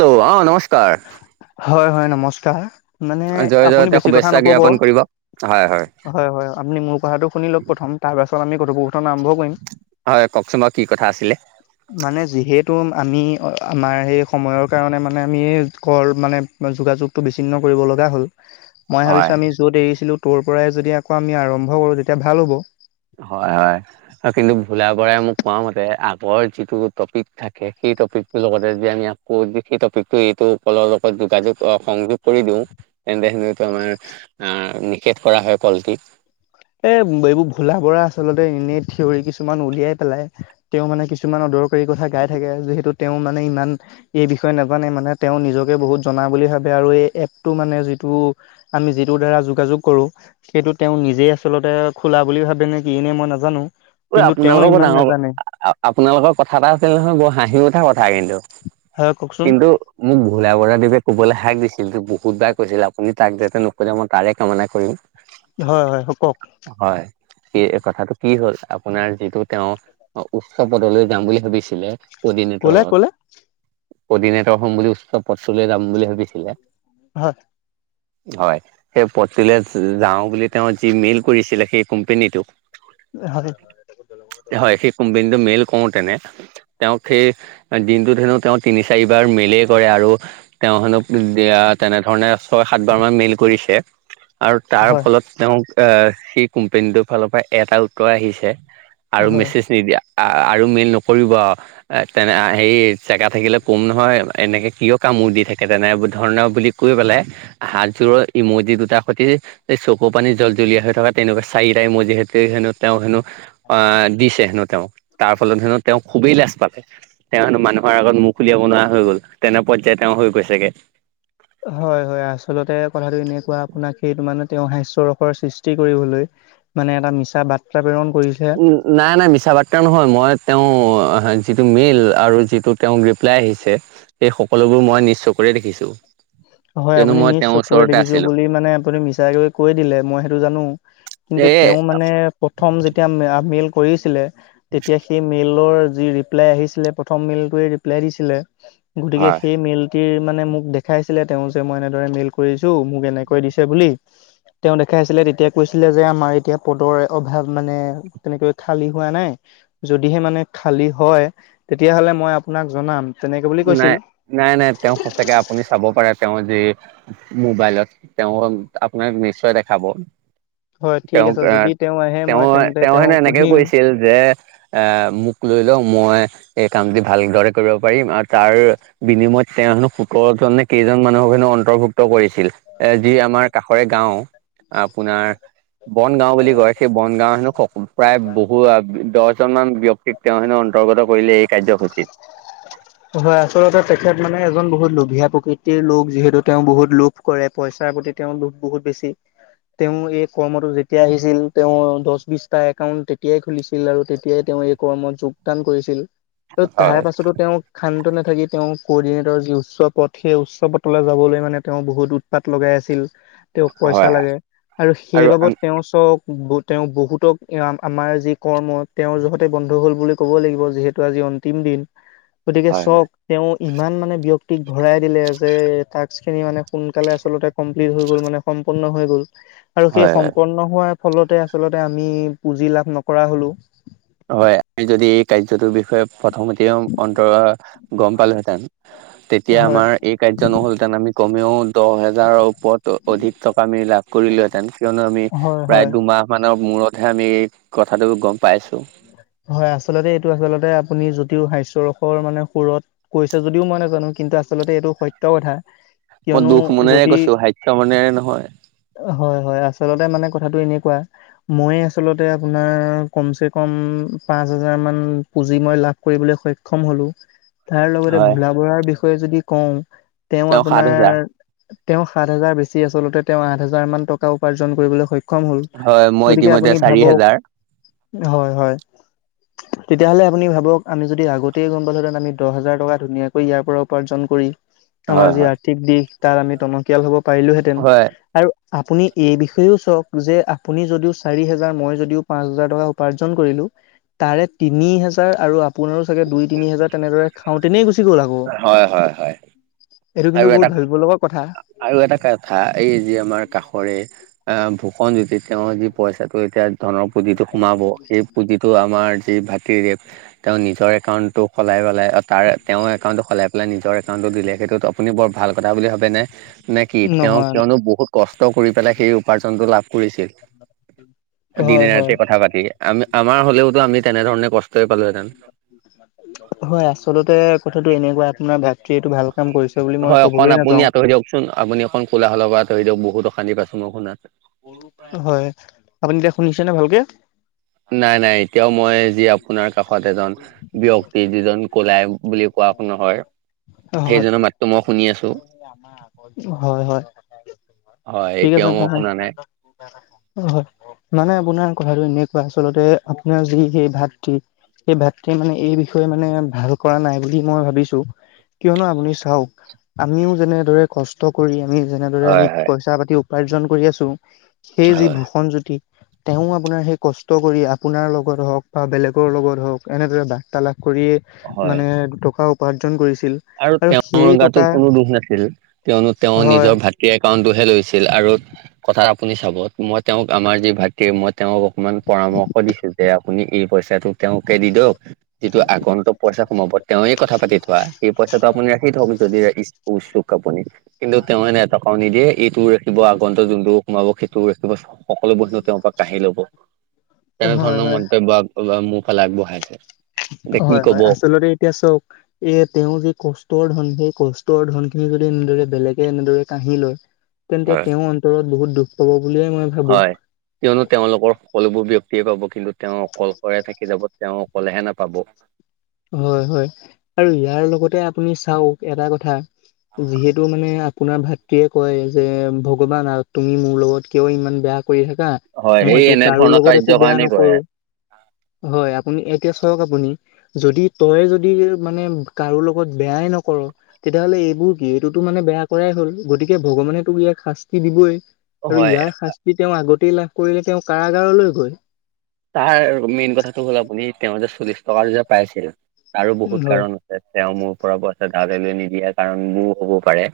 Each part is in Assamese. হেল্ল' অ নমস্কাৰ। হয়, হয় নমস্কাৰ মানে জয় আপুনি জয়তে বেছি কথা শুভেচ্ছা নকব। জ্ঞাপন কৰিব হয়, হয় আপুনি মোৰ কথাটো শুনি লওক প্ৰথম তাৰ পাছত আমি কথোপকথন আৰম্ভ কৰিম হয় কওকচোন বাৰু কি কথা আছিলে? মানে যিহেতু আমি আমাৰ সেই সময়ৰ কাৰণে মানে আমি কল মানে যোগাযোগটো বিচ্ছিন্ন কৰিব লগা হ'ল। মই হয় ভাবিছোঁ আমি য'ত এৰিছিলোঁ ত' পৰাই যদি আকৌ আমি আৰম্ভ কৰোঁ তেতিয়া ভাল হ'ব। হয় হয়। আৰু কিন্তু ভোলা বৰাই মোক কোৱা মতে আগৰ যিটো টপিক থাকে সেই টপিকটোৰ লগতে যে আমি কৌত যি হিত টপিক এইটো কলৰ লগত যোগাযোগ সংযোগ কৰি দিওঁ তেন্তে এইটো আমাৰ অ নিষেধ কৰা হয় কলটি এ এইবোৰ ভোলা বৰা আচলতে এনেই থিয়ৰি কিছুমান উলিয়াই পেলাই। তেওঁ মানে কিছুমান অদৰকাৰী কথা গাই থাকে যিহেতু তেওঁ মানে ইমান এই বিষয়ে নাজানে মানে তেওঁ নিজকে বহুত জনা বুলি ভাবে আৰু এই এপটো মানে যিটো আমি যিটো দ্বাৰা যোগাযোগ কৰো সেইটো তেওঁ নিজে আছে। আচলতে খোলা বুলি ভাবে নে কি নে মই নাজানো। ঐ, কিন্তু তেওঁ আপোনালোকৰ বৰ ইমান ডাঙৰ নাজানে আপোনালোকৰ কথা এটাহ আছিল নহয় বৰ হাঁহি উঠা কথা কিন্তু। হয় কওকচোন? কিন্তু মোক ভোলা বৰা দেৱে ক'বলৈ হাক দিছিল বহুতবাৰ কৈছিল আপুনি তাক যাতে নকলে মই তাৰে কামনা কৰিম। হয় হয় কওক। হয়, এই কথাটো কি হ'ল। আপোনাৰ যিটো তেওঁ উচ্চ পদলৈ যাম বুলি ভাবিছিলে ক'লে অৰ্ডিনেটৰত। ক'লে অডিনেটৰ হ'ম বুলি উচ্চ পদটোলে যাম বুলি ভাবিছিলে। হয়। হয়, সেই পথটোলৈ যাওঁ বুলি তেওঁ যি মেইল কৰিছিলে সেই কোম্পেনীটোক হয়। হয় সেই কোম্পানীটো মেইল কৰো তেনে। তেওঁক সেই দিনটোত হেনো তেওঁ তিনি চাৰিবাৰ মিলেই কৰে আৰু। তেওঁ হেনো দিয়া তেনেধৰণে ছয় সাত বাৰ মান মেইল কৰিছে। আৰু তাৰ হয় ফলত তেওঁক আহ সেই কোম্পানীটোৰ ফালৰ পৰা এটা উত্তৰ আহিছে। আৰু হয় মেছেজ নিদিয়া আৰু মেইল নকৰিব এ তেনে হে। জেগা থাকিলে ক'ম নহয় এনেকে কিয় কামোৰ দি থাকে তেনে ধৰণৰ বুলি কৈ পেলাই। হাতযোৰ ইমজি দুটাৰ সৈতি। এই চকু পানী জল জ্বলীয়া হৈ থকা তেনেকুৱা চাৰিটা ইমজি হেড কৰি হেনো তেওঁ হেনো। আ দিছে হেনো তেওঁ, তাৰ ফলত হেনো তেওঁ খুবেই লাজ পালে। তেওঁ হেনো মানুহৰ আগত মুখ উলিয়াব নোৱৰা হৈ গ'ল, তেনে পৰ্য্যায় তেওঁ হৈ গৈছেগে। হয় হয়, আচলতে কথাটো এনেকুৱা আপোনাক সেইটো মানে তেওঁ হাস্যৰসৰ সৃষ্টি কৰিবলৈ মানে এটা মিছা বাত্ৰাপ্ৰেৰণ উম, নাই নাই মিছা বাৰ্তা নহয় মই তেওঁ, যিটো মেইল আৰু যিটো তেওঁ ৰিপ্লাই আহিছে সেই সকলোবোৰ মই নিজ চকুৰে দেখিছোঁ। হয়, কিয়নো আপুনি মই নিজ তেওঁৰ চকুৰে ওচৰতে দেখিছো আছিলো বুলি মানে আপুনি মিছাকে কৈ দিলে মই সেইটো জানো। এ কিন্তু তেওঁ মানে, প্ৰথম যেতিয়া মেইল কৰিছিলে, তেতিয়া সেই মেইল [unintelligible] যি ৰিপ্লাই আহিছিলে প্ৰথম মেইল কৰি ৰিপ্লাই দিছিলে, গতিকে হয়। সেই মেইলটো কি মানে মোক দেখাইছিলে তেওঁ যে মই এনেদৰে মেইল কৰিছো মোক এনেকৈ দিছে বুলি। তেওঁ দেখাই আছিলে তেতিয়া কৈছিলে যে আমাৰ এতিয়া পদৰ অভাৱ, মানে তেনেকৈ খালী হোৱা নাই। যদিহে মানে খালী হয়, তেতিয়াহ'লে মই আপোনাক জনাম। তেনেকে বুলি কৈছিল। নাই, নাই নাই, তেওঁ সঁচাকে আপুনি চাব পাৰে তেওঁ যি মোবাইলত, তেওঁ আপোনাক নিশ্চয় দেখাব। হয় ঠিক তেওঁক আছে এহ, যদি আহে মই তেওঁ, তেন্তে তেওঁ হেনে তেওঁক এনেকে সুধিম। কৈছিল যে এ, মোক লৈ যাওঁ মই, এই কামটি ভালদৰে কৰিব পাৰিম আৰু তাৰ, বিনিময়ত তেওঁ হেনো সোতৰ জন নে কেইজন মানুহক হেনো অন্তৰ্ভুক্ত কৰিছ [unintelligible] এ যি আমাৰ কাষৰে গাওঁ, আপোনাৰ বন গাওঁ বুলি কয়, সেই বন গাওঁ হেনো, প্ৰায় বহু দহ কিছুমান ব্যয়ক্তিক তেওঁহেনো অন্তৰ্গত কৰিলে এই কাৰ্যসূচীত। হয়, আচলতে তেখেত মানে এজন বহুত লোভীয়া প্ৰকৃতিৰ লোক যিহেতু তেওঁ বহুত লোক কৰে পইচাৰ প্ৰতি তেওঁৰ লোভ বহুত বেছি। তেওঁ এই কৰ্মটো যেতিয়া আহিছিল তেওঁৰ দহ বিশটা একাউণ্ট তেতিয়াই খুলিছিল আৰু তেতিয়াই তেওঁ এই কৰ্মত যোগদান কৰিছিল, আৰু হয় তাৰ পাছতো তেওঁ খান্ত নাথাকি তেওঁ ক'ৰ্ডিনেটৰ যি উচ্চ পথ সেই উচ্চ পথলৈ যাবলৈ মানে তেওঁ বহুত উ পাত লগাই আছিল, তেওঁক পইচা হয় লাগে, আৰু সেইবাবদ তেওঁ চক তেওঁ বহুতক আমাৰ যি কৰ্ম তেওঁৰ যহতে বন্ধ হ'ল বুলি ক'ব লাগিব যিহেতু আজি তিন দিন। গতিকে হয় হয় চব তেওঁ ইমান মানে ব্যক্তিক ভৰাই দিলে টাস্কখিনি মানে সোনকালে আচলতে কমপ্লিট হৈ গল মানে সম্পূৰ্ণ হৈ গ'ল, আৰু সেই হয় সম্পন্ন হোৱাৰ ফলতে আচলতে আমি পুঁজি লাভ নকৰা হলো। হয়, আমি যদি এই কাৰ্যটোৰ বিষয়ে প্ৰথমতে অন্তৰ গম পালাহেঁতেন, তেতিয়া হয় আমাৰ এই কাৰ্য নহ'লহেঁতেন আমি কমেও দহ হেজাৰৰ ওপৰত অধিক টকা আমি লাভ কৰিলোহেঁতেন। কিয়নো আমি, হয় প্ৰায় হয় দুমাহ মানৰ মূৰতহে আমি এই কথাটো গম পাইছোঁ। হয় আচলতে এইটো আচলতে আপুনি যদিও হাচ্যৰসৰ মানে সুৰত কৈছে যদিও মই নাজানো কিন্তু আচলতে এইটো সত্য কথা। মই কিয়নো দুখ মনেৰে যদি কৈছো, হাস্য মনেৰে নহয়। হয়, হয়, আচলতে মানে কথাটো এনেকুৱা, মই আচলতে আপোনাৰ কমচে কম পাঁচ হাজাৰ মান পুঁজি মই লাভ কৰিবলৈ সক্ষম হলো। তাৰ লগতে হয় ভোলা বঢ়াৰ বিষয়ে যদি কওঁ, তেওঁ সাত আপোনাৰ হেজাৰ তেওঁ সাত হাজাৰ বেছি আচলতে তেওঁ আঠ হাজাৰ মান টকা উপাৰ্জন কৰিবলৈ স ক্ষম হল, হয় মই গতিকে ইতিমধ্যে আপুনি চাৰি ভাবক, হেজাৰ হয়, হয়, তেতিয়াহ'লে আপুনি ভাবক, আমি যদি আগতেই গম পালোঁতেন আমি দহ হাজাৰ টকা ধুনীয়াকৈ ইয়াৰ পৰা উপাৰ্জন কৰি আমাৰ হয় যি হয় আৰ্থিক দিশ তাত আমি টনকিয়াল হ'ব পাৰিলোহেঁতেন, হয় আৰু আপুনি এই বিষয়েও চাওঁক যে আপুনি যদিও চাৰি হাজাৰ মই যদিও পাঁচ হাজাৰ টকা উপাৰ্জন কৰিলোঁ, তাৰে তিনি হাজাৰ আৰু আপুনাৰোঁ চাগে দুই তিনি হাজাৰ তেনেদৰে খাওঁ তেনেই গুচি গ'ল আকৌ। হয় হয় হয় এইটো আৰু কিন্তু বহুত এটা ভাবিব লগা কথা। আৰু এটা কাথা, এই যে আমাৰ কাষৰে আহ ভূষণ জ্যোতি তেওঁৰ যি পইচাটো এতিয়া ধনৰ পুঁজিটো সোমাব, সেই পুঁজিটো আমাৰ যি ভাতিৰে তেওঁ নিজৰ একাউণ্টটো সলাই পেলাই, তাৰ তেওঁৰ একাউণ্টটো সলাই পেলাই নিজৰ একাউণ্টটো দিলে, সেইটো বৰ ভাল কথা বুলি ভাবে নে নেকি? তেওঁ নহয় ন কিয়নো বহুত কষ্ট কৰি পেলাই সেই উপাৰ্জনটো লাভ কৰিছিল। হয় দিনে হয় ৰাতি কথা পাতি। আমি আমাৰ হলেওতো আমি তেনেধৰণে কষ্টই পালোহেতেন। হয় আচলতে কথাটো এনেকুৱা, আপোনাৰ ভাতৃয়েটো ভাল কাম কৰিছ হয় অকণ আপুনি আঁতৰি দিয়কচোন, আপুনি অকণ কোলাহলৰ পৰা আঁতৰি দিয়ক। বহুত অশান্তি পাইছো মই শুনা। হয়, আপুনি এতিয়া শুনিছে ন ভালকে? নাই নাই এতিয়াও মই যি আপোনাৰ কাষত এজন ব্যয়ক্ত যিজন কলাই বুলি কোৱা নহয়, হয় সেইজনৰ মাততো মই শুনি আছো। হয় হয়। হয় ঠিক আছে এতিয়াও মই, শুনা নাই অ হয় মানে আপোনাৰ কথাটো এনেকুৱা, আচলতে আপোনাৰ যি সেই ভাট্ৰি, সেই ভাট্ৰিয়ে মানে এই বিষয়ে মানে ভাল কৰা নাই বুলি মই ভাবিছো, কিয়নো' আপুনি চাওক আমিও যেনেদৰে কষ্ট কৰি, আমি যেনেদৰে হয় আমি হয় পইচা পাতি উপাৰ্জন কৰি আছো। সেই যি হয় ভূষণজ্যোতি তেওঁ আপোনাৰ সেই কষ্ট কৰি, আপোনাৰ লগত হওক বা বেলেগৰ লগত হওক, এনেদৰে বাৰ্তালাপ কৰিয়েই হয় মানে দুটকা উপাৰ্জন কৰিছিল আৰু তেওঁৰ সেই টক গাতো কোনো দুখ নাছিল। কিয়নো তেওঁ হয় নিজৰ ভা বাকী একাউণ্ট টো হে লৈছিল আৰু কথাত আপুনি চাব' মই আমাৰ যি ভা তে মই তেওঁক অকমান পৰামৰ্শ দিছো যে, আপুনি এই পইচাটো তেওঁক হে দি দিয়ক, যিটো আগন্তু পইচা সোমাব তেওঁৱে কথা পাতি থোৱা। সেই পইচাটো আপুনি ৰাখি থওক, যদি উছুক আপুনি। কিন্তু তেওঁ এনে এটকাও নিদিয়ে, এইটোও ৰাখিব আগন্তু যোনটো সোমাব সেইটোও ৰাখিব সকলো বন্ধু তেওঁৰ পৰা কাঢ়ি লব, হয় তেনেধৰণৰ হয় ম বাৰ্তালাপ মোৰ ফালে আগবঢ়াইছে। এতিয়া কি হয় কব হয় আচলতে এতিয়া চওক, এ তেওঁৰ যি কষ্টৰ ধন, সেই কষ্টৰ ধন খিনি যদি এনেদৰে বেলেগে এনেদৰে কাঢ়ি লয়। তেন্তে হয় তেওঁৰ অন্তৰত বহুত দুখ পাব বুলিয়ে মই ভাবো হয় কিয়নো তেওঁলোকৰ সকলোবোৰ বয়ক্তিয়ে পাব, কিন্তু তেওঁ অকলশৰে থাকি যাব তেওঁ অকলেহে নোপাব। হয় হয় আৰু ইয়াৰ লগতে আপুনি চাওক, এটা কথা যিহেতু মানে আপোনাৰ ভাতৃয়ে কয় যে, ভগৱান আল তুমি মোৰ লগত কিয় ইমান বেয়া কৰি থাকা, হয় সেই মইতো কাৰো এনেধৰণৰ লগত কাৰ্যৰ একো বেয়া কাৰণে কৰে নকৰো। হয় আপুনি এতিয়া চওক আপুনি। যদি তই যদি মানে কাৰো লগত বেয়াই নকৰ, তেতিয়াহ'লে এইবোৰ কি? এইটোতো মানে বেয়া কৰাই হ'ল, গতিকে' ভগৱানে তোক ইয়াক শাস্তি দিবই। আৰু হয়। ইয়াৰ শাস্তি তেওঁ আগতেই লাভ কৰিলে তেওঁ কাৰাগাৰলৈ গৈ। তাৰ মেইন কথাটো হ'ল আপুনি, তেওঁ যে চল্লিশ টকাটো যে পাইছিল, তাৰো বহুত হয় কাৰণ তেওঁ মোৰ পৰা পইচা ধাৰলে লৈ নিদিয়ে হ'ব পাৰে।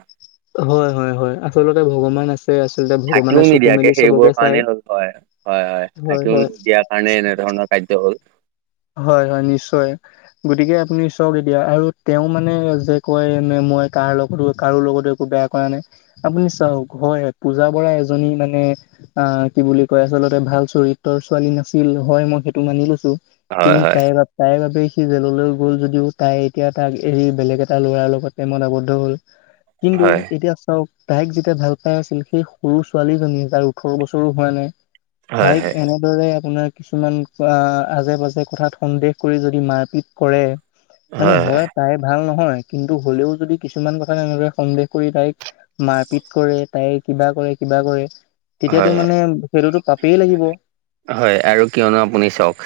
হয় হয় হয়। আচলতে ভগৱান আছে তে আচলতে ভগৱানে থাকিও চকু মেলি নিদিয়াকে, চবকে সেইবোৰৰ চাই কাৰণেই হ'ল হয়। হয় হয়, থাকিও দিয়াৰ কাৰণে এনেধৰণৰ কাৰ্য হ'ল। হয় হয়, নিশ্চয়। গতিকে আপুনি চক এতিয়া আৰু তেওঁ মানে যে কয় মই কাৰ লগতো কাৰো লগত একো বেয়া কৰা নাই। আপুনি চাওক হয়, পূজা বৰা এজনী মানে অ কি বুলি কয় আচলতে ভাল চৰিত্ৰৰ ছোৱালী নাছিল, হয় মই সেইটো মানি লৈছো। হয় কিন্ত হয় তাইৰ তাইৰ বাবে সি জেললৈ গ'ল যদিও তাই এতিয়া তাক এৰি বেলেগ এটা ল'ৰাৰ লগত প্ৰেমত আৱদ্ধ হ'ল। কিন্তু হয়। এতিয়া তাইক যেতিয়া ভাল পাই আছিল সেই সৰু ছোৱালীজনী যাৰ ওঠৰ বছৰো হোৱা নাই। হয় হয় তাইক হয় এনেদৰে আপোনাৰ কিছুমান কৰা আজে-বাজে কথাত সন্দেহ কৰি যদি মাৰপিট কৰে, মানে হয় তাই ভাল নহয়, কিন্তু হ'লেও যদি কিছুমান কথাত এনেদৰে সন্দেহ কৰি তাইক মাৰপিট কৰে তাই কিবা কৰে কিবা কৰে, তেতিয়াতো হয় মানে সেইটোতো পাপেই লাগিব। হয় আৰু কিয়নো আপুনি চাওক।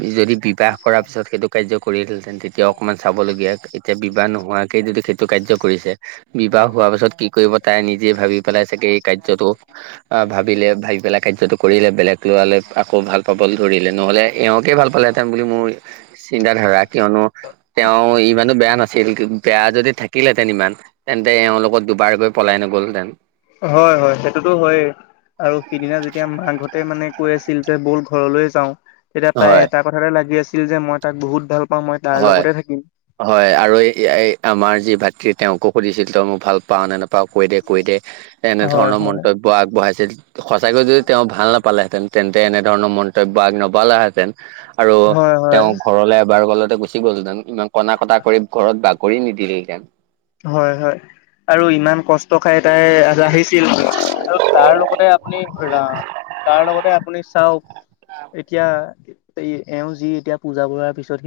সি যদি বিবাহ কৰাৰ পিছত সেইটো কাৰ্য কৰিলহেতেন তেতিয়াও অকমান চাবলগীয়া এতিয়া বিবাহ নোহোৱাকেই যদি সেইটো কাৰ্য কৰিছে। বিবাহ হোৱাৰ পাছত কি কৰিব তাই নিজেই ভাবি পেলাই চাগে এই কাৰ্যটো ভাবিলে ভাবি পেলাই কাৰ্যটো কৰিলে বেলেগ ল'ৰালে আকৌ ভাল পাবলৈ ধৰিলে। নহ'লে এওঁকে ভাল পালেহেঁতেন বুলি মুই চিন্তাধাৰা কিয়নো তেওঁ ইমানো বেয়া নাছিল। বেয়া যদি থাকিলহেঁতেন ইমান তেন্তে এওঁ লগত দুবাৰ গৈ পলাই নগলহেঁতেন। হয়, হয় সেইটোতো হয়েই আৰু সিদিনা যেতিয়া মাকহঁতে মানে কৈ আছিল যে বল ঘৰলৈ যাওঁ, তেতিয়া তাই হয় এটা কথাতে লাগি আছিল যে মই তাক বহুত ভাল পাও মই তাৰ হয় লগতে থাকিম। হয় আৰু এই এই আমাৰ যি ভাতৃ তেওঁকো সুধিছিল তই মোক ভাল পাৱ নে নাপাৱ কয় দে, কয় দে। হয় এনেধৰণৰ হয়। মন্তব্য আগবঢ়াইছিল। সঁচাকৈ যদি তেওঁ ভাল নাপালেহেঁতেন তেন্তে এনেধৰণৰ মন্তব্য আগ নবঢ়ালেহেঁতেন। আৰু হয় হয় তেওঁ ঘৰলৈ এবাৰ গ'লে তেওঁ গুচি গ'লহেঁতেন। ইমান কন্দা-কটা কৰি ঘৰত বা কৰি নিদিলহেঁতেন। হয় হয় আৰু ইমান কষ্ট খাই তাই ইয়ালে আহিছিল আৰু তাৰ লগতে আপুনি [unintelligible] তাৰ লগতে আপুনি চাওক এতিয়া এই এওঁ যি এতিয়া পূজা বৰুৱাৰ পিছত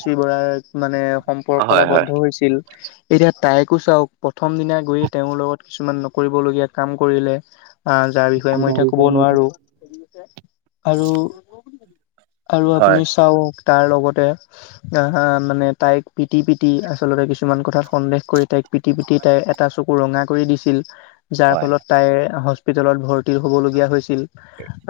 সেই [unintelligible] মানে সম্পৰ্কত হয় হয় আৱদ্ধ হৈছিল। এতিয়া তাইকো চাওক প্ৰথম দিনা গৈয়ে তেওঁ লগত কিছুমান কৰিবলগীয়া কাম কৰিলে আ যাৰ বিষয়ে মই এতিয়া ক'ব নোৱাৰো। আৰু আৰু আপুনি হয় চাওক তাৰ লগতে আ মানে তাইক পিটি পিটি আচলতে কিছুমান কথা সন্দেহ কৰি তাইক পিটি পিটি তাইৰ এটা চকু ৰঙা কৰি দিছিল। যাৰ হয় ফলত তাইৰ হস্পিটেলত ভৰ তি হ'বলগীয়া হৈছিল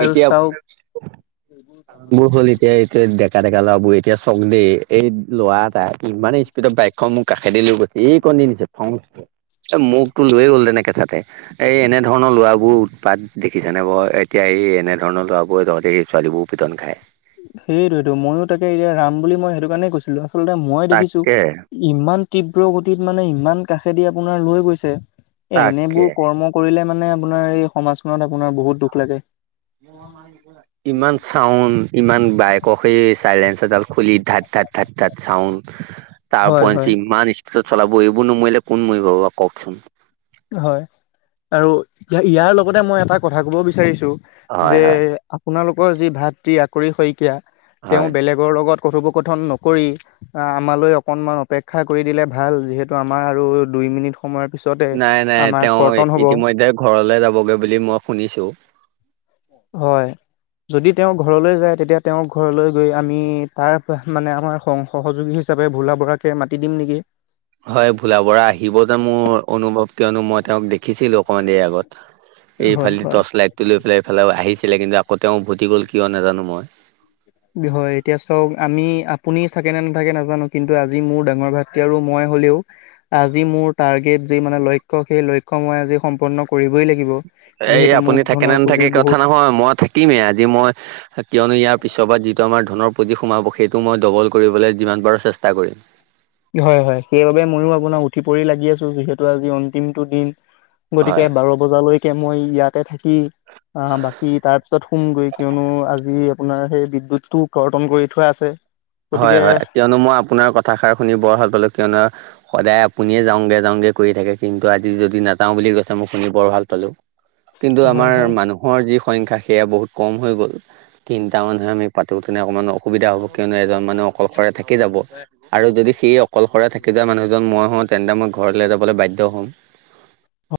আৰু চাওক বোৰ হ'ল এতিয়া এই ডেকা ডেকা ল'ৰাবোৰ এতিয়া চং দেই এই ল'ৰা এটা ইমানেই স্পীডত বাইকখন মোৰ কাষেদি লৈ গৈছে এই কনদি নিছে ফৌ [inaudible] এ মোকতো লৈ গ'ল তেনে কেথাতে এ এনেধৰণৰ ল'ৰাবোৰৰ উৎপাত দেখিছেনে বাৰু এতিয়া এই এনেধৰণৰ ল'ৰাবোৰে [unintelligible] এই ছোৱালীবোৰৰ পিটন খায়। সেইটোৱেটো ময়ো তাকে এইয়া ৰাম বুলি মই এইটো কাৰণে কৈছিলো। আচলতে মই দেখিছো তাকে ইমান তীব্ৰ গতিত মানে ইমান কাষেদি আপোনাৰ লৈ গৈছে। এ তাকে এনেবোৰ কৰ্ম কৰিলে মানে আপোনাৰ এই সমাজখনত আপোনাৰ বহুত দুখ লাগে। ইমান চাউণ্ড, ইমান বাইকৰ সেই চাইলেঞ্চাৰডাল খুলি ধাক-ধাক ধাক-ধাক চাউণ্ড, তাৰ হয় উপৰেঞ্চি হয় ইমান ইছ দত চলাব। এইবোৰ নমৰিলে কোন মৰিব বাৰু কওকচোন। হয় আৰু ইয়াৰ লগতে মই এটা কথা ক'ব বিচাৰিছো। যে হয় হয় আপোনালোকৰ যি ভাতৃ আকুৰি শইকীয়া, তেওঁ হয় বেলেগ গৰ লগত কথোপকথন নকৰি আ আমালৈ অকণমান অপেক্ষা কৰি দিলে ভাল। যিহেতু আমাৰ আৰু দুই মিনিট সময়ৰ পিছতে নাই নাই আমাৰ তেওঁ ই কৰ্তন হ'ব ইতিমধ্যে ঘৰলে যাবগৈ বুলি মই শুনিছোঁ। হয়। যদি তেওঁ ঘৰলৈ যায় তেতিয়া তেওঁ ঘৰলৈ গৈ আমি তাৰ মানে আমাৰ সং সহযোগী হিচাপে ভোলা বোৰাকে মাতি দিম নেকি? হয় ভোলা বোৰা আহিব যে মোৰ অনুভৱ কিয়নো মই তেওঁক দেখিছিলো অকণমান দেৰি আগত। হয় এইফালেদি হয় টৰ্চ লাইটটো লৈ পেলাই এইফালে আহিছিলে কিন্তু আকৌ তেওঁ উভতি গ'ল কিয় নাজানো মই। হয়, এতিয়া চাওঁক আমি আপুনি থাকে নে নাথাকে নাজানো কিন্তু আজি মোৰ ডাঙৰ ভা তে আৰু মই হ'লেও আজি মোৰ টাৰ্গেট যি মানে লক্ষ্য সেই লক্ষ্য মই আজি সম্পূৰ্ণ কৰিবই লাগিব। এই যিহেতু মোক আপুনি থাকে ধনৰ নে নেথাকে পুঁজিৰ কথা বহুত নহয় মই থাকি থাকিমে আজি মই কিয়নো ইয়াৰ পিছৰ বাৰত যিটো আমাৰ ধনৰ পুঁজি সোমাব সেইটো মই ডবল কৰিবলৈ যিমান পাৰোঁ চেষ্টা কৰিম। হয় হয়, সেইবাবে ময়ো আপোনাৰ উঠি পৰি লাগি আছোঁ যিহেতু আজি অন্তিমটো দিন। গতিকে হয় বাৰ বজালৈকে মই ইয়াতে থাকি। আ বাকী তাৰ পিছত শুমগৈ কিয়নো আজি আপোনাৰ সেই বিদ্যুত টো কৰ্তন কৰি থোৱা আছে। [unintelligible] হয় হয়, কিয়নো মই আপোনাৰ কথাষাৰ শুনি বৰ ভাল পালোঁ। কিয়নো সদায় আপুনিয়ে যাওঁগে যাওঁগে কৰি থাকে। কিন্তু আজি যদি নাযাওঁ বুলি কৈছে মই শুনি বৰ ভাল পালোঁ। কিন্তু হয় আমাৰ হয় মানুহৰ যি সংখ্যা সেয়া বহুত কম হৈ গ'ল। তিনটা মানুহে আমি পা তো তোনে অকণমান অসুবিধা হ'ব। কিয়নো এজন মানে অকলশৰে থাকি যাব আৰু যদি সেই অকলশৰে থাকি যোৱা মানুহজন মই হওঁ তেন্তে মই ঘৰলে যাবলে বাধ্য হম।